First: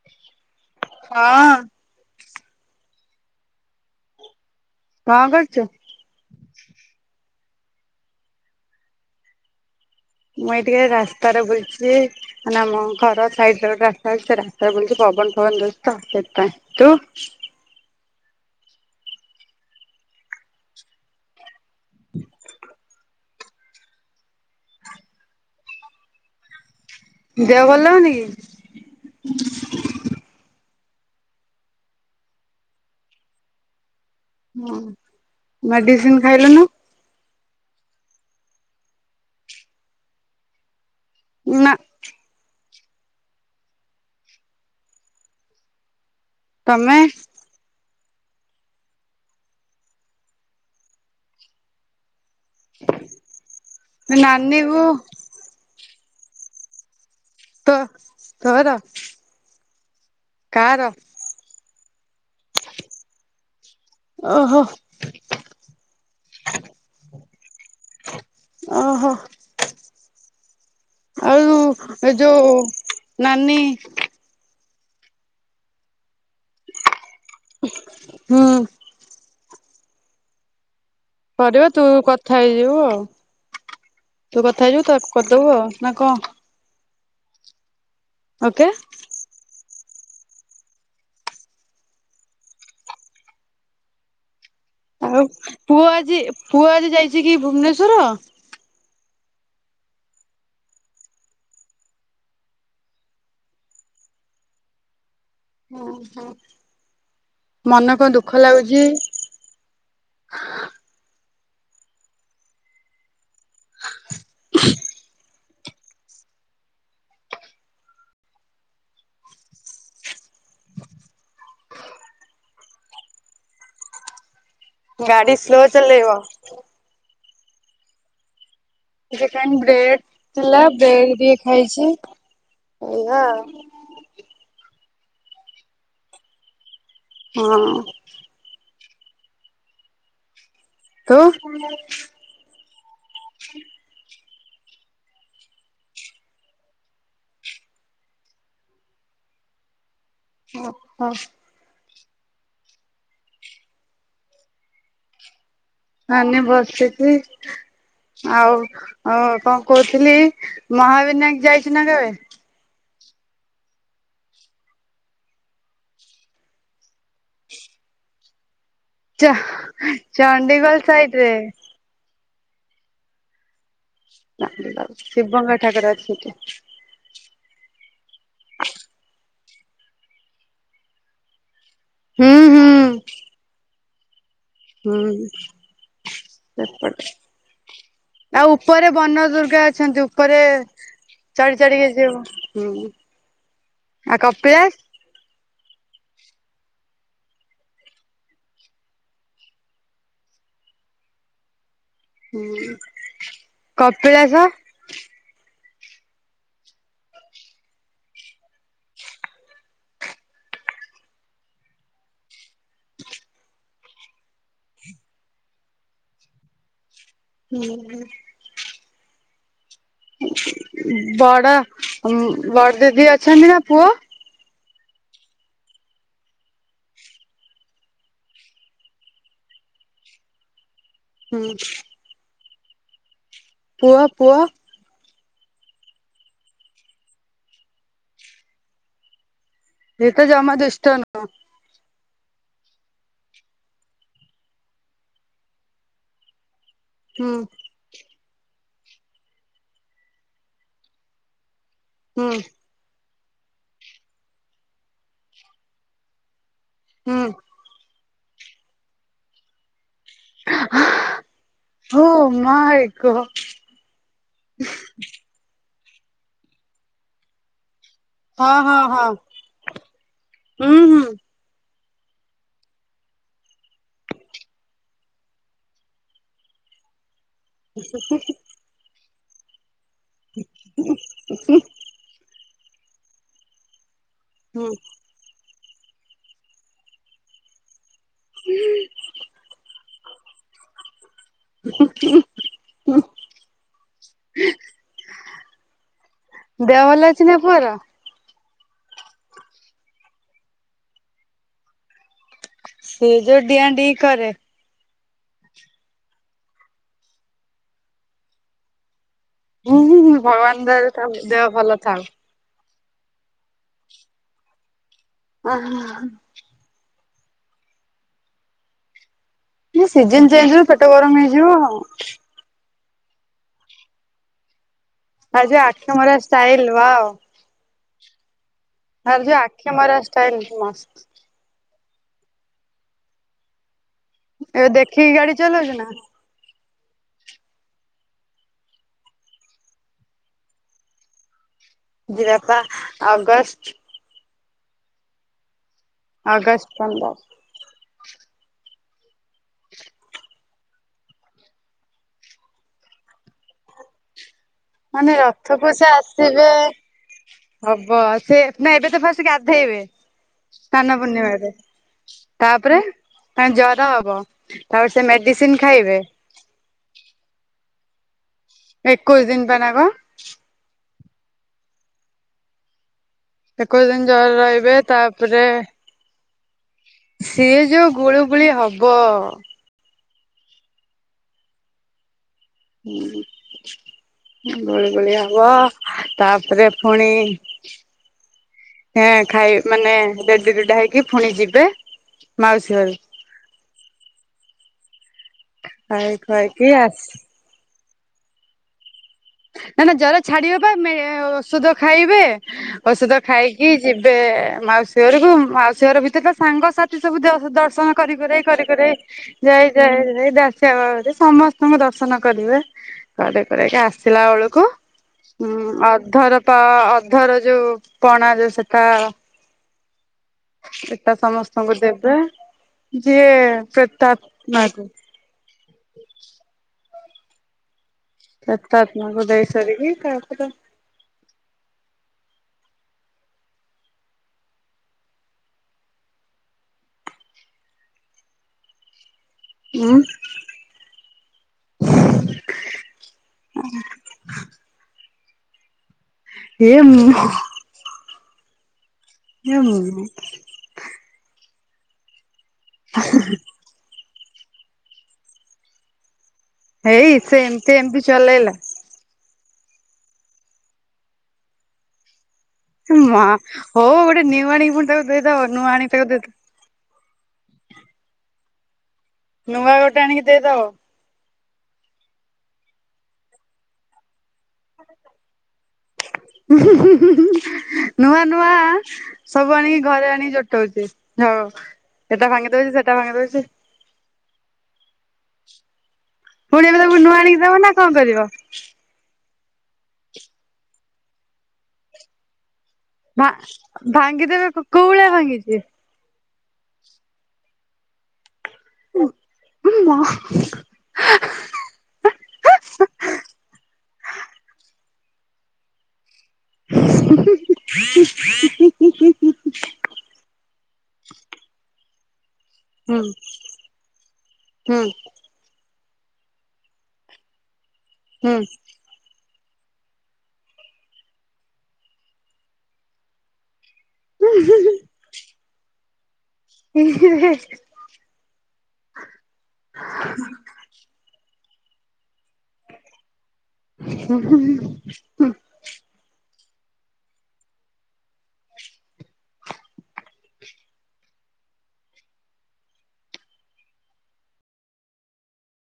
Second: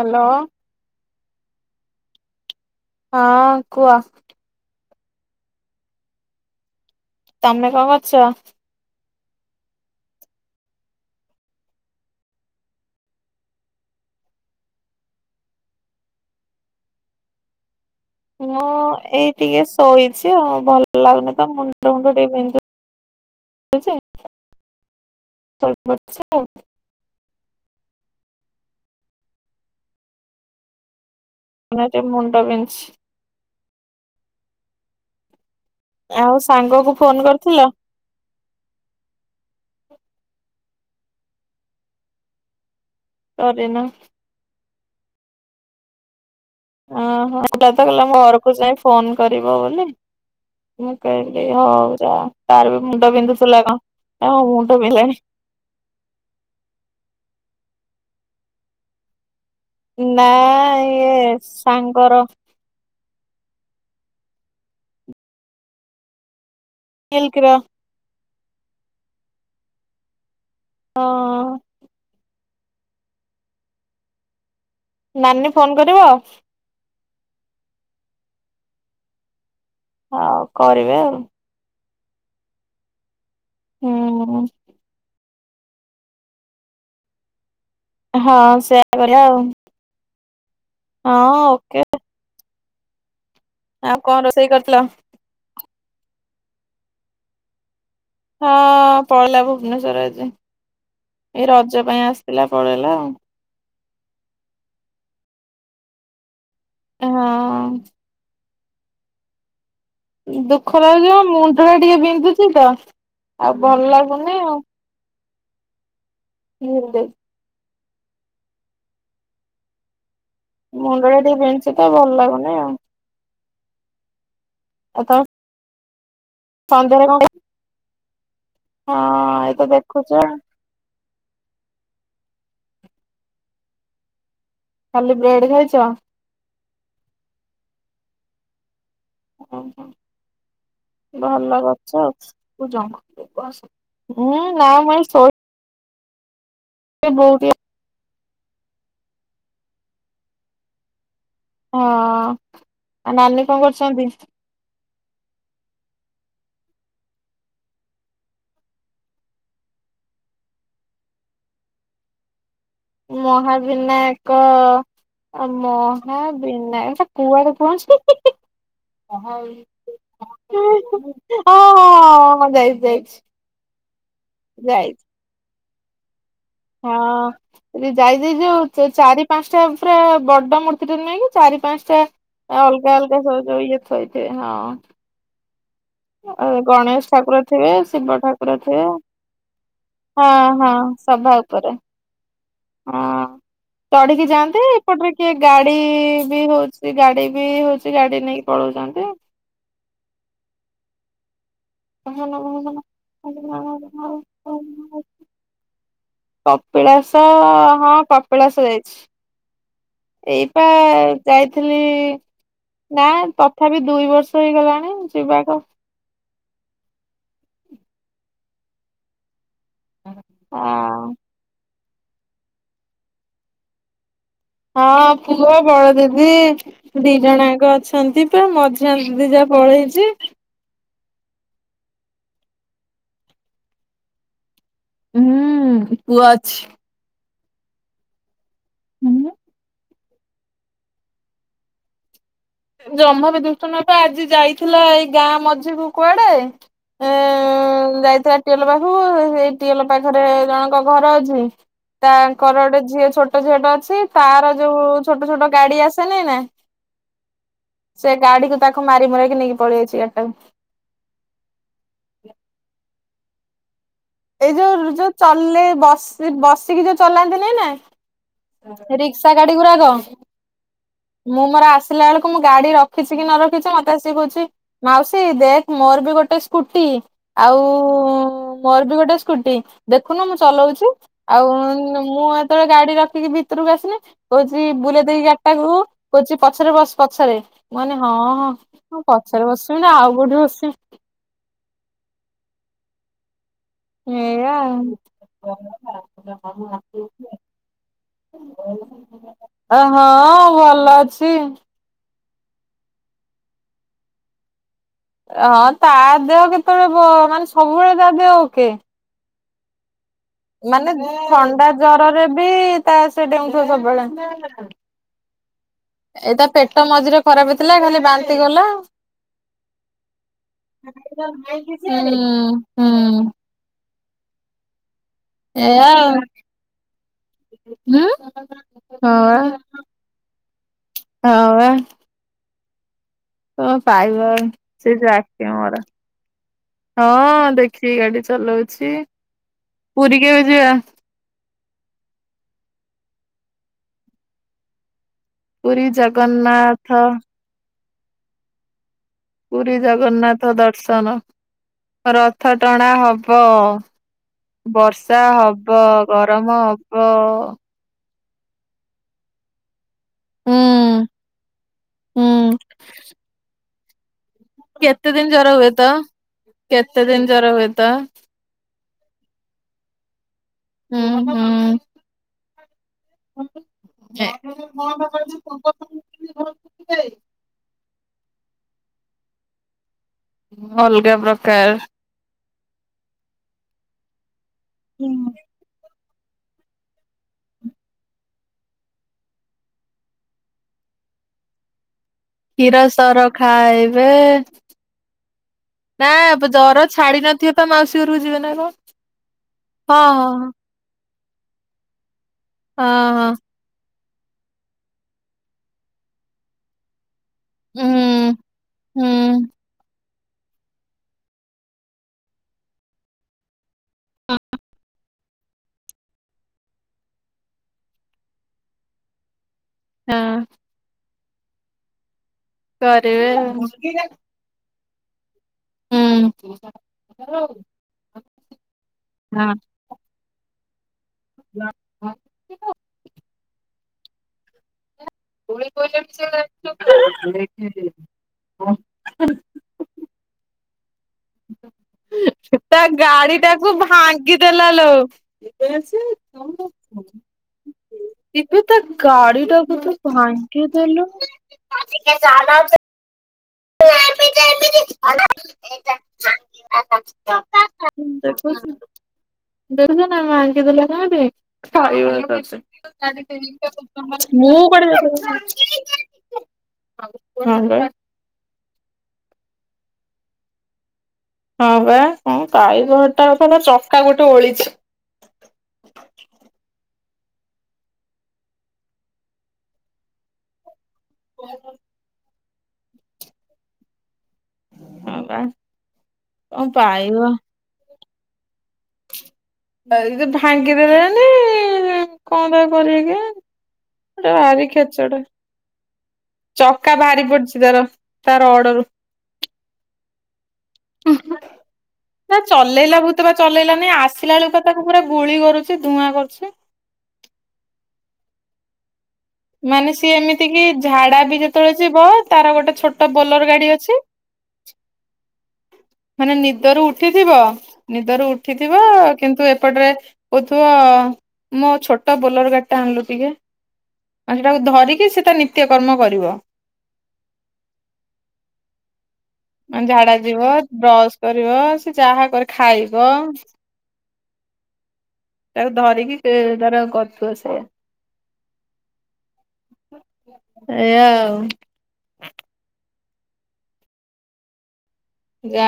Hello. ହଁ। ହଁ କୁହ? କଣ କରୁଛୁ? ତମେ କଣ କରୁଛ? ମୁଁ ଏଇ ଟିକେ ରାସ୍ତାରେ ବୁଲୁଛି। ଆମ ଘର ସାାଇଟିରେ ଯୋଉ ରାସ୍ତା ଅଛି ସେ ରାସ୍ତାରେ ବୁଲୁଚି ପବନ ଫବନ ଦଉଛିତ ସେଇଥିପାଇଁ ତୁ? ମୁଁ ଏଇ ଟିକେ ଶୋଇଛି ଆଉ ଭଲ ଲାଗୁନି ତ ମୁଣ୍ଡ ମୁଣ୍ଡ ଟିକେ ବିନ୍ଧୁ ବିନ୍ଧୁଛି? ଶୋଇ ପଡିଛି ଆଉ ଦେହ ଭଲ ଲାଗୁନି କି? ନା ଟିକେ ମୁଣ୍ଡ ବିନ୍ଧୁଛି। ହଁ। ମେଡିସିନ ଆଉ ଖାଇଲୁନୁ ସାଙ୍ଗ କୁ ଫୋନ କରିଥିଲ? ନା। କରିନ? ତମେ ଓହୋ କହିଲା ଘରକୁ ଯାଇ ଫୋନ କରିବ ବୋଲି ମୁଁ କହିଲି ହଉ ଯା ତାର ବି ମୁଣ୍ଡ ପିନ୍ଧୁଥିଲା କଣ କହିଲା ନାନୀ ମୁଣ୍ଡ କୁ ବିନ୍ଧିଲାଣି ତୋ ତୋର ନାଁ। କାର ଏ ସାଙ୍ଗର ଓହୋ। ମିଲ୍ଲୀକ ର ଓହୋ ହଁ ଆଳୁ ଏ ଯୋଉ ନାନୀ। ନାନୀ ଫୋନ କରିବ। ହୁଁ। ଆଉ କରିବେ ଆଉ କରିବା ତୁ କଥା ହେଇଯିବୁ ଆଉ ହୁଁ ତୁ କଥା ହେଇଯିବୁ ତ କରିଦେବୁ ନା କଣ? ହଁ ଓକେ। ସେଇଆ କରିବା ଆଉ ହଁ ଓକେ। ଆଉ କଣ ରୋଷେଇ କରିଥିଲ? ଆଉ ପୁଅ ଆଜି ପୁଅ ଆଜି ଯାଇଛି କି ଭୁବନେଶ୍ଵର? ହଁ ପଳେଇଲା ଭୁବନେଶ୍ଵର ଆଜି ଏ ରଜ ପାଇଁ ଆସିଥିଲା ପଳେଇଲା ଆଉ। ହଁ ହଁ ହଁ ମନ କଣ ଦୁଃଖ ଲାଗୁଛି? ଦୁଃଖ ଲାଗୁଛି ମୁଣ୍ଡ ଟା ଟିକେ ବିନ୍ଧୁଛି ତ ଆଉ ଭଲ ଲାଗୁନି ଆଉ। କେମିଦି। ମୁଣ୍ଡଟା ଟିକେ ଵିନ୍ଧୁଛି ତ ଭଲ ଲାଗୁନି ଆଉ। ଆଉ ତମେ ଗାଡି ସ୍ଲୋ ଚଲେଇବ। ସନ୍ଧ୍ୟାରେ ହଁ ଏଇତ ବ୍ରେଡ଼ ଦେଖୁଛ ଥିଲା ବ୍ରେଡ଼ ବି ଖାଇଛି ହେଲା ଆଉ। ଖାଲି ବ୍ରେଡ୍ ଖାଇଛ? ହଁ। ହଁ ତୁ ଆଉ ଭଲ ଗଛ। ଏଁ ନା ମୁଇଁ ଶୁଇ [inaudible] ଅ ହ। ହଁ ଆଉ ନାନୀ କଣ କରୁଛନ୍ତି? ନାନି ବସିଛି। ଆଉ ଅଁ କଣ କହୁଥିଲି ମହାବିନାୟକ ଯାଇଛୁ ନା କେବେ? ମହାବିନାୟକ। ଆ ମହାବିନା ଇଟା କୁଆଡେ ପହଞ୍ଚି ଚ ହଁ ଚଣ୍ଡିଖୋଲ ହଁ ସାଇଡ ରେ ହଁଁ ମୁଁ ଯାଇଛି ଯାଇଛି। ନ ଯାଇଛି ଶିବଙ୍କ ଠାକୁର ଅଛି ସେଇଠି। ହଁ। ଯାଇ ଯାଇ ଯୋଉ ଚାରି ପାଞ୍ଚଟା ପୁରା ବଡ ମୂର୍ତ୍ତିଟେ ନାହିଁ ଚାରି ପାଞ୍ଚ ସେ ହୁଁ ହୁଁ ଅଲଗା ଅଲଗା ସବୁ ଯଉ ଇଏ ଥୋଇଥିବେ ହଁ। ହୁଁ। ଆ ଗଣେଶ ସେପଟେ ଠାକୁର ଥିବେ ଶିବ ଆଉ ଠାକୁର ଥିବେ। ଉପରେ ବନ ଦୁର୍ଗା ଅଛନ୍ତି ହଁ ଉପରେ ହଁ ସଭା ଚଢି ଉପରେ ଚଢିକି ଯିବୁ ହୁଁ ହ ଆଉ ଚଢିକି ଯାଆନ୍ତେ। କପିଳାସ ଏପଟରେ କିଏ ଗାଡି ବି ହଉଛି ଗାଡି ବି ହଉଛି ଗାଡି ନେଇକି ପଳଉଛନ୍ତି। କପିଳାସ [inaudible] କପିଳାସ ହଁ କପିଳାସ ଯାଇଛି। ଏଇପା ଯାଇଥିଲି। ନା ତଥାପି ଦୁଇ ବର୍ଷ ହେଇଗଲାଣି ଯିବାର। ହୁଁ ହୁଁ। ହଁ ବଡ ବଡ ଦିଦି ଅଛନ୍ତି ନା ପୁଅ। ହଁ ପୁଅ ବଡ ଦିଦି। ଦି ଜଣ ଆକ ଅଛନ୍ତି ବା ମଝିଆ ଦିଦି ଯା ପଳେଇଛି। ହୁଁ। ପୁଅ ପୁଅ। ହୁଁ ପୁଅ ଅଛି। ହୁଁ। ଏତ ଜମା ଦୁଷ୍ଟ ନୁ ଜମା ବି ଦୁଷ୍ଟ ନଥିଲା, ଆଜି ଯାଇଥିଲା ଏଇ ଗାଁ ମଝିକୁ କୁଆଡେ ଏ ନୁହଁ ଯାଇଥିଲା ଟିଅଲ ପାଖକୁ, ସେଇ ଟିଅଲ ପାଖରେ ଜଣଙ୍କ ଘର ଅଛି-' ହୁଁ ତାଙ୍କର ଗୋଟେ ଝିଅ ଛୋଟ ଝିଅ ଟେ ଅଛି। ତାର ଯୋଉ ଛୋଟ ଛୋଟ ଗାଡି ଆସେନିନା ହୁଁ। ସେ ଗାଡିକୁ ତାକୁ ମାରି ମୁରାକି ନେଇକି ପଳେଇଆଇଚି ଗାଡ଼ିଟାକୁ। ଓ ମାଇଁ ଗଡ୍। ଏଇ ଯୋଉ ଯୋଉ ଚଲେ ବସି-ବସିକି ଯୋଉ ଚଲାନ୍ତିନି ନା ହଁ ହଁ ହଁ ରିକ୍ସା ଗାଡି ଗୁଡାକ ହୁଁ ହୁଁ ମୁଁ ମୋର ଆସିଲା ବେଳକୁ ମୁଁ ଗାଡି ରଖିଛି କି ନ ରଖିଛି ମତେ ଆସିକି କହୁଛି ମାଉସୀ ଦେଖ୍ ମୋର ବି ଗୋଟେ ସ୍କୁଟି। ଆଉ ମୋର ବି ଗୋଟେ ସ୍କୁଟି। ଦେଖୁନ ମୁଁ ଚଲଉଛି। ଆଉ ମୁଁ ଏତେବେଳେ ଗାଡି ରଖିକି ଭିତରକୁ ଆସିନି କହୁଛି ହୁଁ ବୁଲେଇ ଦେଇକି ଗାଡି ଟାକୁ କହୁଛି ପଛରେ ବସ୍ ପଛରେ। ମୁଁ କହିନି ହଁ। ମୁଁ ପଛରେ ବସିବିନା ଆଉ କୋଉଠି ବସିବି। [unintelligible] ଏୟା ଦେହ ଭଲ ଆଉ। ଅଛି ନା ପୁଅର? ଏ ହଁ ଭଲ ଅଛି। ସେଏ ଯୋଉ ଡ଼ିଆ ଡିଇଁ କରେ। ହଁ ତା ଦେହ କେତେବେଳେ ବ ମାନେ ସବୁବେଳେ ତା ଦେହ ଓକେ। ହୁଁ ହୁଁ ହୁଁ ଭଗବାନ ଦୟାରୁ ମାନେ ତା ଦେହ ଥଣ୍ଡା ଭଲ ଥାଉ। ଜରରେ ବି ତା ସେ ଡେଉଁଥିବ ସବୁବେଳେ। ଆଃହାଁ। ଏଇ ତା ପେଟ ମଝିରେ ଖରାପ ହେଇଥିଲା ଖାଲି ବାନ୍ତି କଲା। ଏନା ସିଜିନ୍ ଚେଞ୍ଜ୍ ହ ପେଟ ଗରମ ହେଇଯିବ ହୁଁ ଆଉ। ହୁଁ। ତାର ଯୋଉ ଆଖି ମରା ଷ୍ଟାଇଲ୍ ୱାଉ। ଉଁ। ତାର ଯୋଉ ଆଖି ମରା ଷ୍ଟାଇଲ୍ ମସ୍ତ। ହଁ ବା। କଣ ପାଇବ ଏବେ ସେ ଯୋଉ ଦେଖିକି ଗାଡି ଆଖି ଚଲଉଛୁ ମରା। ନା ହଁ ଦେଖିକି ଗାଡି ଚଲାଉଛି। ପୁରୀ କେବେ ଯିବା? ଯିବାପା ଅଗଷ୍ଟ ପୁରୀ ଅଗଷ୍ଟ ଜଗନ୍ନାଥ ପନ୍ଦର ପୁରୀ ଜଗନ୍ନାଥ ଦର୍ଶନ। ରଥ ଟଣା ହବ। ମାନେ ବର୍ଷା ରଥକୁ ହବ। ସେ ଆସିବେ ଗରମ ହବ। ହବ ଆ ସେ ନା ଏବେ ତ ଫାଷ୍ଟ୍ ଗାଧେଇବେ। ହୁଁ ସ୍ନାନ ପୂର୍ଣ୍ଣିମାରେ। ହୁଁ। ତାପରେ ତାଙ୍କୁ ଜର ହବ। ତାପରେ ସେ କେତେ ଦିନ୍ ମେଡିସିନ ଜର ହୁଏ ତ? ଖାଇବେ କେତେ ଦିନ୍ ଜର ହୁଏ ତ। ଏକଉସୀ ଦିନ୍ ପା ନା କଣ? ହୁଁ ହୁଁ। ଏକଉସୀ ଦିନ୍ ଜର ରହିବେ। ତାପରେ ସିଏ ଯୋଉ ଗୁଳୁ ଗୁଳି ହବ। ଅଲ୍ଗା ପ୍ରକାର। ହୁଁ, ଗୁଳୁ ଗୁଳି ହବ। ତା ପରେ ଫୁଣି ହାଁ ଖାଇ ମାନେ ରେଡି ରୁଡା ହେଇକି ଫୁଣି ଯିବେ। ମାଉସୀ କ୍ଷୀର ଘରୁ ସର ଖାଇବେ। ନା ଖାଇ [unintelligible] ଖୁଆଇକି ଜର ଛାଡି ଆସି ନଥିବ ପା ମାଉସୀ ଘରକୁ ଯିବେ ନା କଁ। ନା ନା ଜର ଛାଡିବ ପା ମେ ଓଷଦ ଖାଇବେ ହଁ ଔଷଦ ହଁ ଖାଇ କି ଯିବେ ମାଉସୀ ଘରୁକୁ ମାଉସୀ ଘର ଭିତରେ ତ ସାଙ୍ଗସା ଥି ସବୁ ଦଶ ଦର୍ଶନ କରି ହୁଁ କୁରାକି କରି ହୁଁ କୁରାକି ଯାଇ ଯାଇ ଯାଇ ଏଇ ଦା ସିଆ ବାଉରୀ ସମସ୍ତୁଙ୍କୁ ଦର୍ଶନ କରିବେ କରି କୁରାକି ଆସିଲା ବେଳୁକୁ ଉଁ ଅଧର ପ ଅଧର ଯୋଉ ପଣା ଯୋଉ ସେଟା ହୁଁ। ଏଟା ସମସ୍ତଙ୍କୁ ଦେବେ ଯିଏ କରିବେ ପ୍ରେତଆତ୍ମା ହେଇଥିବେ। ହୁଁ। ପ୍ରେତଆତ୍ମାକୁ ଦେଇ ସାରିକି ତାପରେ [inaudible] ଉଁ ତା ଗାଡି ଟାକୁ ଭାଙ୍ଗି ଦେଲା ଲୋ। ହେ ମ ଇବେ ତା ଗାଡିଟାକୁ ତୁ ହେଇ ଭାଙ୍ଗିଦେଲୁ। [inaudible] [inaudible] ସେ ଏମିତି ଏମିତି ଚଲେଇଲା [inaudible] ଦେଲୁନା ଭାଙ୍ଗି ଦେଲେ କେନ୍ତି ଖାଇବ ତତେ। ମା ହଉ ଗୋଟେ ନ୍ୟୁ ମୁଁ ଆଣିକି ପୁଣି କୁଆଡେ ତାକୁ ଦେଇଦବ ନୂଆ ଯାଇପାରିବିନି ଆଣିକି [inaudible] ତାକୁ ଦେଇଦବ ହାଲୋ ନୂଆ ଗୋଟେ ଆଣିକି ଦେଇଦବ। ହଁ ବା କଁ କଇବ ତା ଗୋଟେ ନୁଅଁ ଚକା ଗୋଟେ ଓଳିଛି। ଉଁହୁଁ ହୁଁ ହୁଁ ହୁଁ ନୂଆ ନୂଆ ସବୁ ଆଣିକି ଘରେ ଆଣିକି ଜୋଟଉଚି ଯଉ ଏଟା ଭାଙ୍ଗି ଦଉଚି ସେଟା ଭାଙ୍ଗି ଦଉଛି ହଁ ବା। କଣ ଫୁଣି ଏବେ ତାକୁ ନୂଆ ଆଣିକି ଦବ ନା କଁ କରିବ? ଆଉ ଯଦି ଭାଙ୍ଗି ଦେଲେଣି କଁ ତାକୁ କରିବେ କେଜାଣି ଭା ଏଟା ଭାଙ୍ଗିଦେବେ ଭାରି କୋଉ ଭଳିଆ ଖେଚଡ। ଭାଙ୍ଗିଛି ଚକା ବାହାରି ପଡିଚି ତାର ତାର ରଡରୁ। ଏ ମା [inaudible] ତାକୁ ଚଲେଇଲା ଭୁତର ଚଲେଇଲାନି ଆସିଲା ବେଳୁକୁ ପା ତାକୁ ପୁରା ଗୁଳି କରୁଚି ଧୂଆଁ କରୁଛି। ମାନେ ସିଏ ଏମିତି କି ଝାଡା ବି ଯେତେବେଳେ ଯିବ ତାର ଗୋଟେ ଛୋଟ ବୋଲର ଗାଡି ଅଛି। ହୁଁ। ମାନେ ନିଦରୁ ଉଠିଥିବ ନିଦରୁ ହୁଁ ଉଠିଥିବ କିନ୍ତୁ ଏପଟରେ କହୁଥୁବ ମୋ ଛୋଟ ବୋଲର ଗାଡିଟା ଆଣିଲୁ ଟିକେ। ଆଉ ସେଟାକୁ ଧରିକି ସେ ତା ନିତ୍ୟକର୍ମ କରିବ। ଉଁ ହୁଁ ହେଁ। ମାନେ ଝାଡା ଯିବ ବ୍ରଶ କରିବ ସେ ଯାହା କରେ ଖାଇବ ହୁଁ-ହୁଁ-ହୁଁ ତାକୁ ଧରିକି ସେ ତାର କରୁଥୁବ ସେୟା। ଏଇଆ ଆଉ ଗା